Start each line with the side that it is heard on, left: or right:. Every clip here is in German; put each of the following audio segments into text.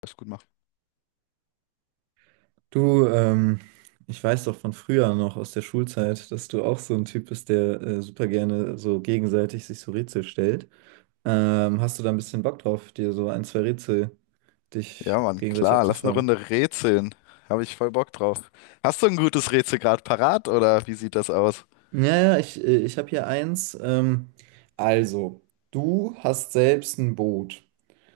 left: Das gut machen.
right: Du, ich weiß doch von früher noch aus der Schulzeit, dass du auch so ein Typ bist, der super gerne so gegenseitig sich so Rätsel stellt. Hast du da ein bisschen Bock drauf, dir so ein, zwei Rätsel
left: Ja,
right: dich
left: Mann,
right: gegenseitig
left: klar, lass eine
right: abzufragen?
left: Runde rätseln. Habe ich voll Bock drauf. Hast du ein gutes Rätsel gerade parat oder wie sieht das aus?
right: Ja, ich habe hier eins. Also, du hast selbst ein Boot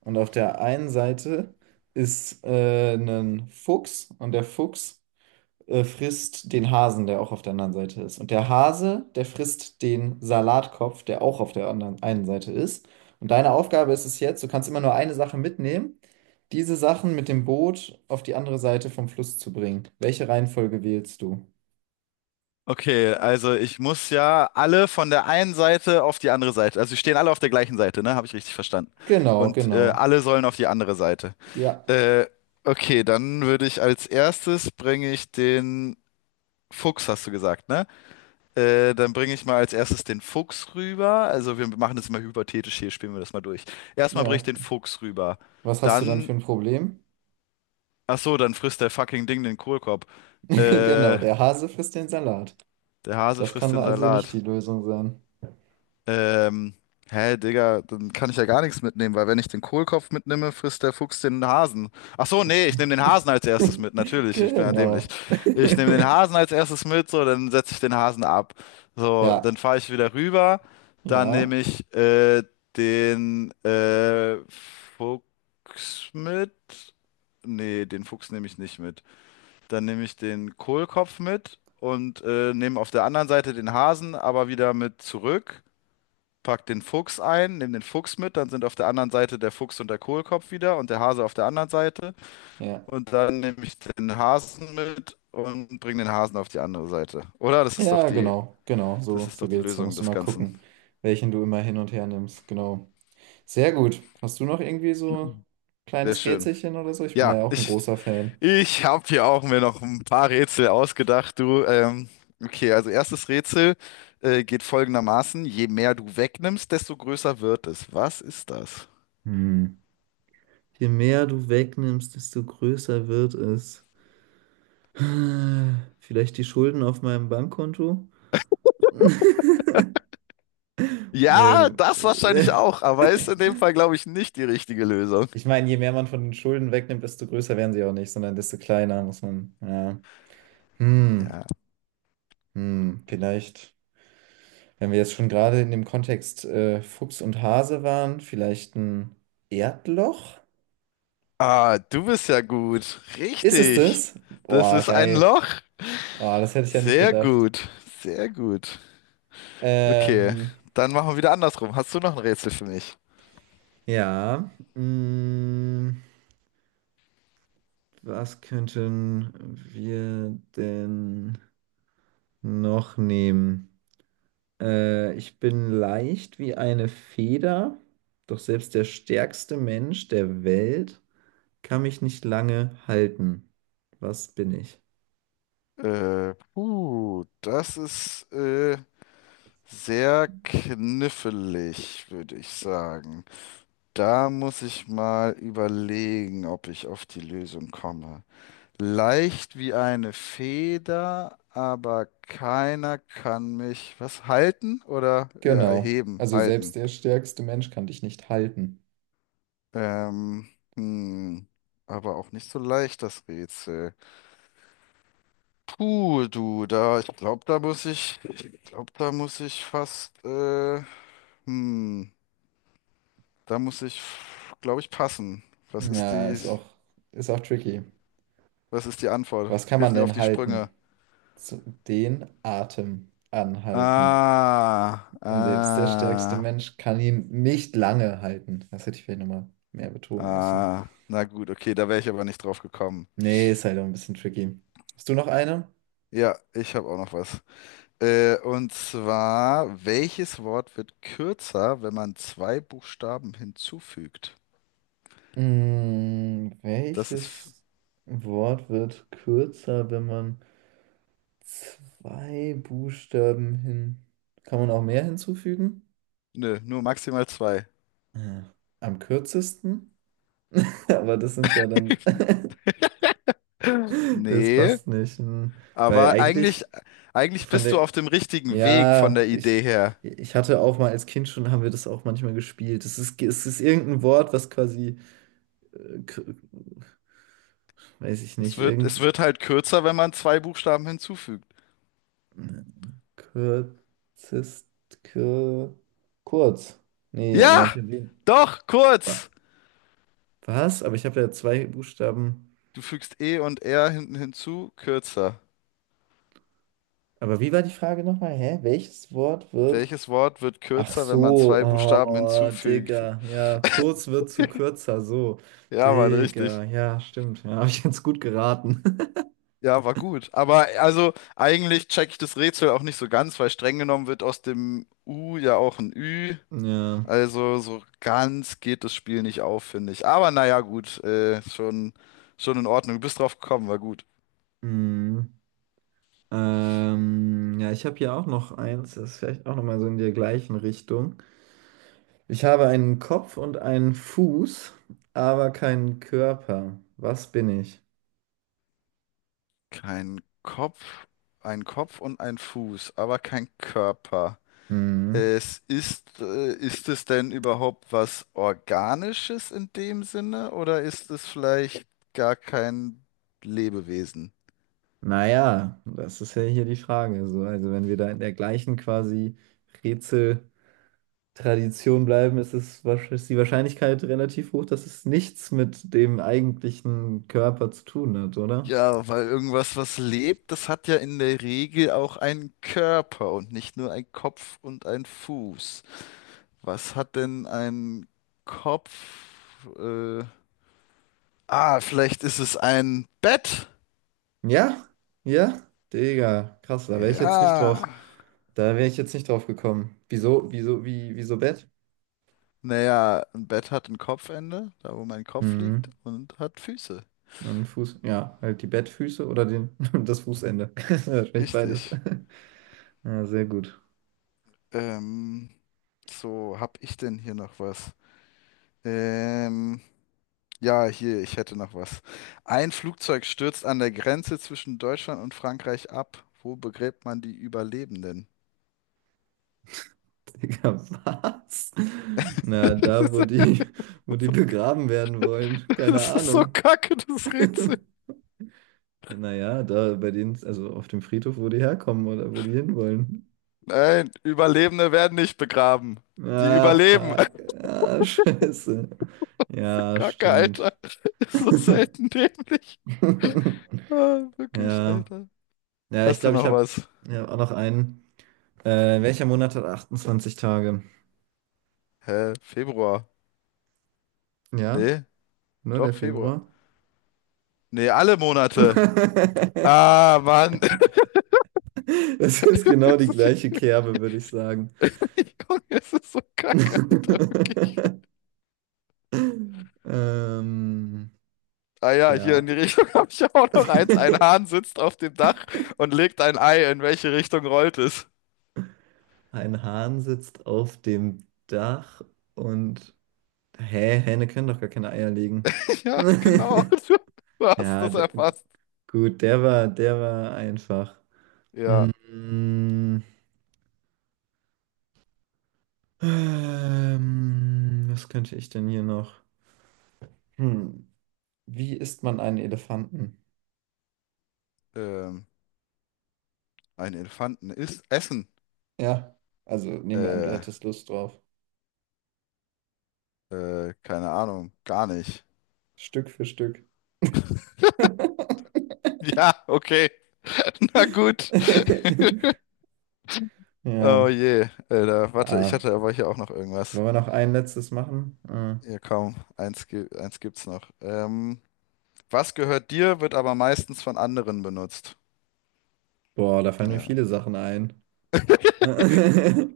right: und auf der einen Seite ist ein Fuchs und der Fuchs frisst den Hasen, der auch auf der anderen Seite ist. Und der Hase, der frisst den Salatkopf, der auch auf der anderen einen Seite ist. Und deine Aufgabe ist es jetzt, du kannst immer nur eine Sache mitnehmen, diese Sachen mit dem Boot auf die andere Seite vom Fluss zu bringen. Welche Reihenfolge wählst du?
left: Okay, also ich muss ja alle von der einen Seite auf die andere Seite. Also sie stehen alle auf der gleichen Seite, ne? Habe ich richtig verstanden.
right: Genau,
left: Und
right: genau.
left: alle sollen auf die andere Seite.
right: Ja,
left: Äh, okay, dann würde ich als erstes bringe ich den Fuchs, hast du gesagt, ne? Dann bringe ich mal als erstes den Fuchs rüber. Also wir machen das mal hypothetisch hier, spielen wir das mal durch. Erstmal bringe
right: ja.
left: ich den Fuchs rüber.
right: Was hast du dann für
left: Dann,
right: ein Problem?
left: ach so, dann frisst der fucking Ding den Kohlkorb.
right: Genau,
left: Äh,
right: der Hase frisst den Salat.
left: Der Hase
right: Das
left: frisst
right: kann
left: den
right: also nicht
left: Salat.
right: die Lösung sein.
left: Ähm, Hä, Digga, dann kann ich ja gar nichts mitnehmen, weil wenn ich den Kohlkopf mitnehme, frisst der Fuchs den Hasen. Ach so, nee,
right: Okay.
left: ich nehme den Hasen als erstes mit, natürlich, ich bin ja dämlich.
right: Genau.
left: Ich nehme den Hasen als erstes mit, so, dann setze ich den Hasen ab. So, dann
right: Ja,
left: fahre ich wieder rüber, dann
right: ja,
left: nehme ich den Fuchs mit. Nee, den Fuchs nehme ich nicht mit. Dann nehme ich den Kohlkopf mit und nehme auf der anderen Seite den Hasen, aber wieder mit zurück, pack den Fuchs ein, nimm den Fuchs mit, dann sind auf der anderen Seite der Fuchs und der Kohlkopf wieder und der Hase auf der anderen Seite.
right: ja.
left: Und dann nehme ich den Hasen mit und bringe den Hasen auf die andere Seite. Oder?
right: Ja, genau, genau,
left: Das
right: so,
left: ist doch
right: so
left: die
right: geht's. Da
left: Lösung
right: musst du
left: des
right: mal
left: Ganzen.
right: gucken, welchen du immer hin und her nimmst. Genau. Sehr gut. Hast du noch irgendwie so ein
left: Sehr
right: kleines
left: schön.
right: Rätselchen oder so? Ich bin da
left: Ja,
right: ja auch ein
left: ich,
right: großer Fan.
left: ich habe hier auch mir noch ein paar Rätsel ausgedacht, du. Okay, also erstes Rätsel geht folgendermaßen: Je mehr du wegnimmst, desto größer wird es. Was ist das?
right: Hm. Je mehr du wegnimmst, desto größer wird es. Vielleicht die Schulden auf meinem Bankkonto? Nee.
left: Ja, das wahrscheinlich auch, aber ist in dem Fall, glaube ich, nicht die richtige Lösung.
right: Ich meine, je mehr man von den Schulden wegnimmt, desto größer werden sie auch nicht, sondern desto kleiner muss man. Ja. Hm.
left: Ja.
right: Hm. Vielleicht. Wenn wir jetzt schon gerade in dem Kontext Fuchs und Hase waren, vielleicht ein Erdloch?
left: Ah, du bist ja gut.
right: Ist es
left: Richtig.
right: das?
left: Das
right: Boah,
left: ist ein
right: geil.
left: Loch.
right: Boah, das hätte ich ja nicht
left: Sehr
right: gedacht.
left: gut. Sehr gut. Okay,
right: Ähm,
left: dann machen wir wieder andersrum. Hast du noch ein Rätsel für mich?
right: ja. Mh, was könnten wir denn noch nehmen? Ich bin leicht wie eine Feder, doch selbst der stärkste Mensch der Welt kann mich nicht lange halten. Was bin ich?
left: Puh, das ist sehr knifflig, würde ich sagen. Da muss ich mal überlegen, ob ich auf die Lösung komme. Leicht wie eine Feder, aber keiner kann mich was halten oder
right: Genau.
left: erheben,
right: Also
left: halten.
right: selbst der stärkste Mensch kann dich nicht halten.
left: Ähm, hm, aber auch nicht so leicht das Rätsel. Puh, du, da, ich glaube, da muss ich fast, hm, da muss ich, glaube ich, passen. Was ist
right: Ja,
left: die,
right: ist auch, ist auch tricky.
left: was ist die Antwort?
right: Was kann
left: Hilf
right: man
left: mir auf
right: denn
left: die Sprünge.
right: halten? So, den Atem anhalten.
left: Ah,
right: Und selbst der stärkste
left: ah.
right: Mensch kann ihn nicht lange halten. Das hätte ich vielleicht nochmal mehr betonen müssen.
left: Ah, na gut, okay, da wäre ich aber nicht drauf gekommen.
right: Nee, ist halt auch ein bisschen tricky. Hast du noch eine?
left: Ja, ich habe auch noch was. Und zwar, welches Wort wird kürzer, wenn man zwei Buchstaben hinzufügt?
right: Hm,
left: Das ist, f-
right: welches Wort wird kürzer, wenn man zwei Buchstaben hin... Kann man auch mehr hinzufügen?
left: nö, nur maximal zwei.
right: Äh, Am kürzesten, aber das sind ja dann, das
left: Nee,
right: passt nicht. Hm. Weil
left: aber eigentlich,
right: eigentlich
left: eigentlich
right: von
left: bist du
right: der,
left: auf dem richtigen Weg von
right: ja,
left: der
right: ich,
left: Idee her.
right: ich hatte auch mal als Kind schon, haben wir das auch manchmal gespielt. Es ist irgendein Wort, was quasi, äh, k- weiß ich nicht,
left: Es
right: irgendwie,
left: wird halt kürzer, wenn man zwei Buchstaben hinzufügt.
right: kürzest, kür, kurz. Nee, aber dann habe
left: Ja,
right: ich erwähnt.
left: doch,
right: Wa-
left: kurz.
right: Was? Aber ich habe ja zwei Buchstaben.
left: Du fügst E und R hinten hinzu, kürzer.
right: Aber wie war die Frage nochmal? Hä? Welches Wort wird
left: Welches Wort wird
right: ach
left: kürzer, wenn man
right: so,
left: zwei Buchstaben
right: oh,
left: hinzufügt?
right: Digga, ja, kurz wird zu kürzer, so.
left: Ja, Mann,
right: Digga,
left: richtig.
right: ja, stimmt, ja, habe ich jetzt gut geraten.
left: Ja, war gut. Aber also eigentlich check ich das Rätsel auch nicht so ganz, weil streng genommen wird aus dem U ja auch ein Ü.
right: Ja,
left: Also so ganz geht das Spiel nicht auf, finde ich. Aber naja, gut, schon in Ordnung. Du bist drauf gekommen, war gut.
right: hm. Ja, ich habe hier auch noch eins, das ist vielleicht auch nochmal so in der gleichen Richtung. Ich habe einen Kopf und einen Fuß, aber keinen Körper. Was bin ich?
left: Kein Kopf, ein Kopf und ein Fuß, aber kein Körper.
right: Hm.
left: Es ist, ist es denn überhaupt was Organisches in dem Sinne oder ist es vielleicht gar kein Lebewesen?
right: Naja, das ist ja hier die Frage, so. Also, wenn wir da in der gleichen quasi Rätsel. Tradition bleiben, ist es, ist die Wahrscheinlichkeit relativ hoch, dass es nichts mit dem eigentlichen Körper zu tun hat, oder?
left: Ja, weil irgendwas, was lebt, das hat ja in der Regel auch einen Körper und nicht nur einen Kopf und einen Fuß. Was hat denn ein Kopf? Äh, ah, vielleicht ist es ein Bett.
right: Ja, ja, Digga, krass, da wäre ich jetzt nicht
left: Ja.
right: drauf. Da wäre ich jetzt nicht drauf gekommen. Wieso Bett?
left: Naja, ein Bett hat ein Kopfende, da wo mein Kopf liegt,
right: Hm,
left: und hat Füße.
right: ein Fuß, ja, halt die Bettfüße oder den, das Fußende. Wahrscheinlich beides.
left: Richtig.
right: Ja, sehr gut.
left: Ähm, so, hab ich denn hier noch was? Ähm, ja, hier, ich hätte noch was. Ein Flugzeug stürzt an der Grenze zwischen Deutschland und Frankreich ab. Wo begräbt man die Überlebenden?
right: Digga, was? Na, wo die begraben werden wollen, keine
left: Das ist so
right: Ahnung.
left: kacke, das Rätsel.
right: Naja, da bei denen, also auf dem Friedhof, wo die herkommen oder wo die hinwollen.
left: Nein, Überlebende werden nicht begraben. Die
right: Ah,
left: überleben.
right: fuck. Ah, scheiße. Ja,
left: Kacke, Alter.
right: stimmt.
left: Ist so selten dämlich. Ah, wirklich,
right: Ja.
left: Alter.
right: Ja, ich
left: Hast du
right: glaube, ich
left: noch
right: habe
left: was?
right: ja, auch noch einen. Welcher Monat hat 28 Tage?
left: Hä? Februar?
right: Ja,
left: Nee,
right: nur
left: doch,
right: der
left: Februar.
right: Februar.
left: Nee, alle Monate. Ah, Mann.
right: Das ist genau
left: Das
right: die
left: ist-
right: gleiche Kerbe, würde ich sagen.
left: ich gucke, es ist so kacke, Alter, wirklich.
right: Ähm,
left: Ah ja, hier in die
right: ja.
left: Richtung habe ich auch noch eins. Ein Hahn sitzt auf dem Dach und legt ein Ei. In welche Richtung rollt es?
right: Ein Hahn sitzt auf dem Dach und... Hä, Hähne können doch gar keine Eier legen.
left: Ja, genau. Du hast
right: Ja,
left: das erfasst.
right: gut, der war einfach.
left: Ja,
right: Mm, was könnte ich denn hier noch? Hm, wie isst man einen Elefanten?
left: ähm, ein Elefanten isst Essen.
right: Ja, also nehmen wir an, du
left: Äh,
right: hättest Lust drauf.
left: keine Ahnung, gar nicht.
right: Stück für Stück.
left: Ja, okay. Na gut.
right: Ja,
left: Oh je, Alter, warte, ich
right: ah,
left: hatte aber hier auch noch irgendwas.
right: wollen wir noch ein letztes machen? Ah,
left: Ja, kaum. Eins gibt's noch. Was gehört dir, wird aber meistens von anderen benutzt.
right: boah, da fallen mir
left: Ja.
right: viele Sachen ein.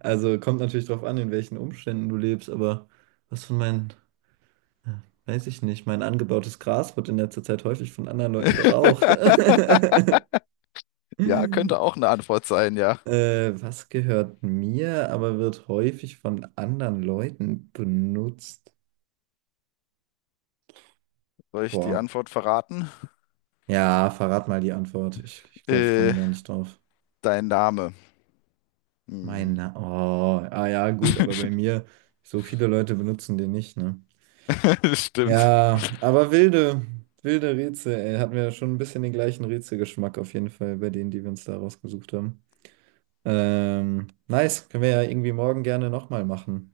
right: Also kommt natürlich drauf an, in welchen Umständen du lebst, aber was von meinen, ja, weiß ich nicht, mein angebautes Gras wird in letzter Zeit häufig von anderen Leuten geraucht.
left: Ja, könnte auch eine Antwort sein, ja.
right: Was gehört mir, aber wird häufig von anderen Leuten benutzt?
left: Soll ich die
right: Boah.
left: Antwort verraten?
right: Ja, verrat mal die Antwort. Ich glaube, ich komme
left: Äh,
right: da nicht drauf.
left: Dein Name. Hm.
right: Oh, ah ja, gut, aber bei mir, so viele Leute benutzen den nicht, ne?
left: Stimmt.
right: Ja, aber wilde Rätsel, ey. Hatten wir schon ein bisschen den gleichen Rätselgeschmack auf jeden Fall bei denen, die wir uns da rausgesucht haben. Nice, können wir ja irgendwie morgen gerne nochmal machen.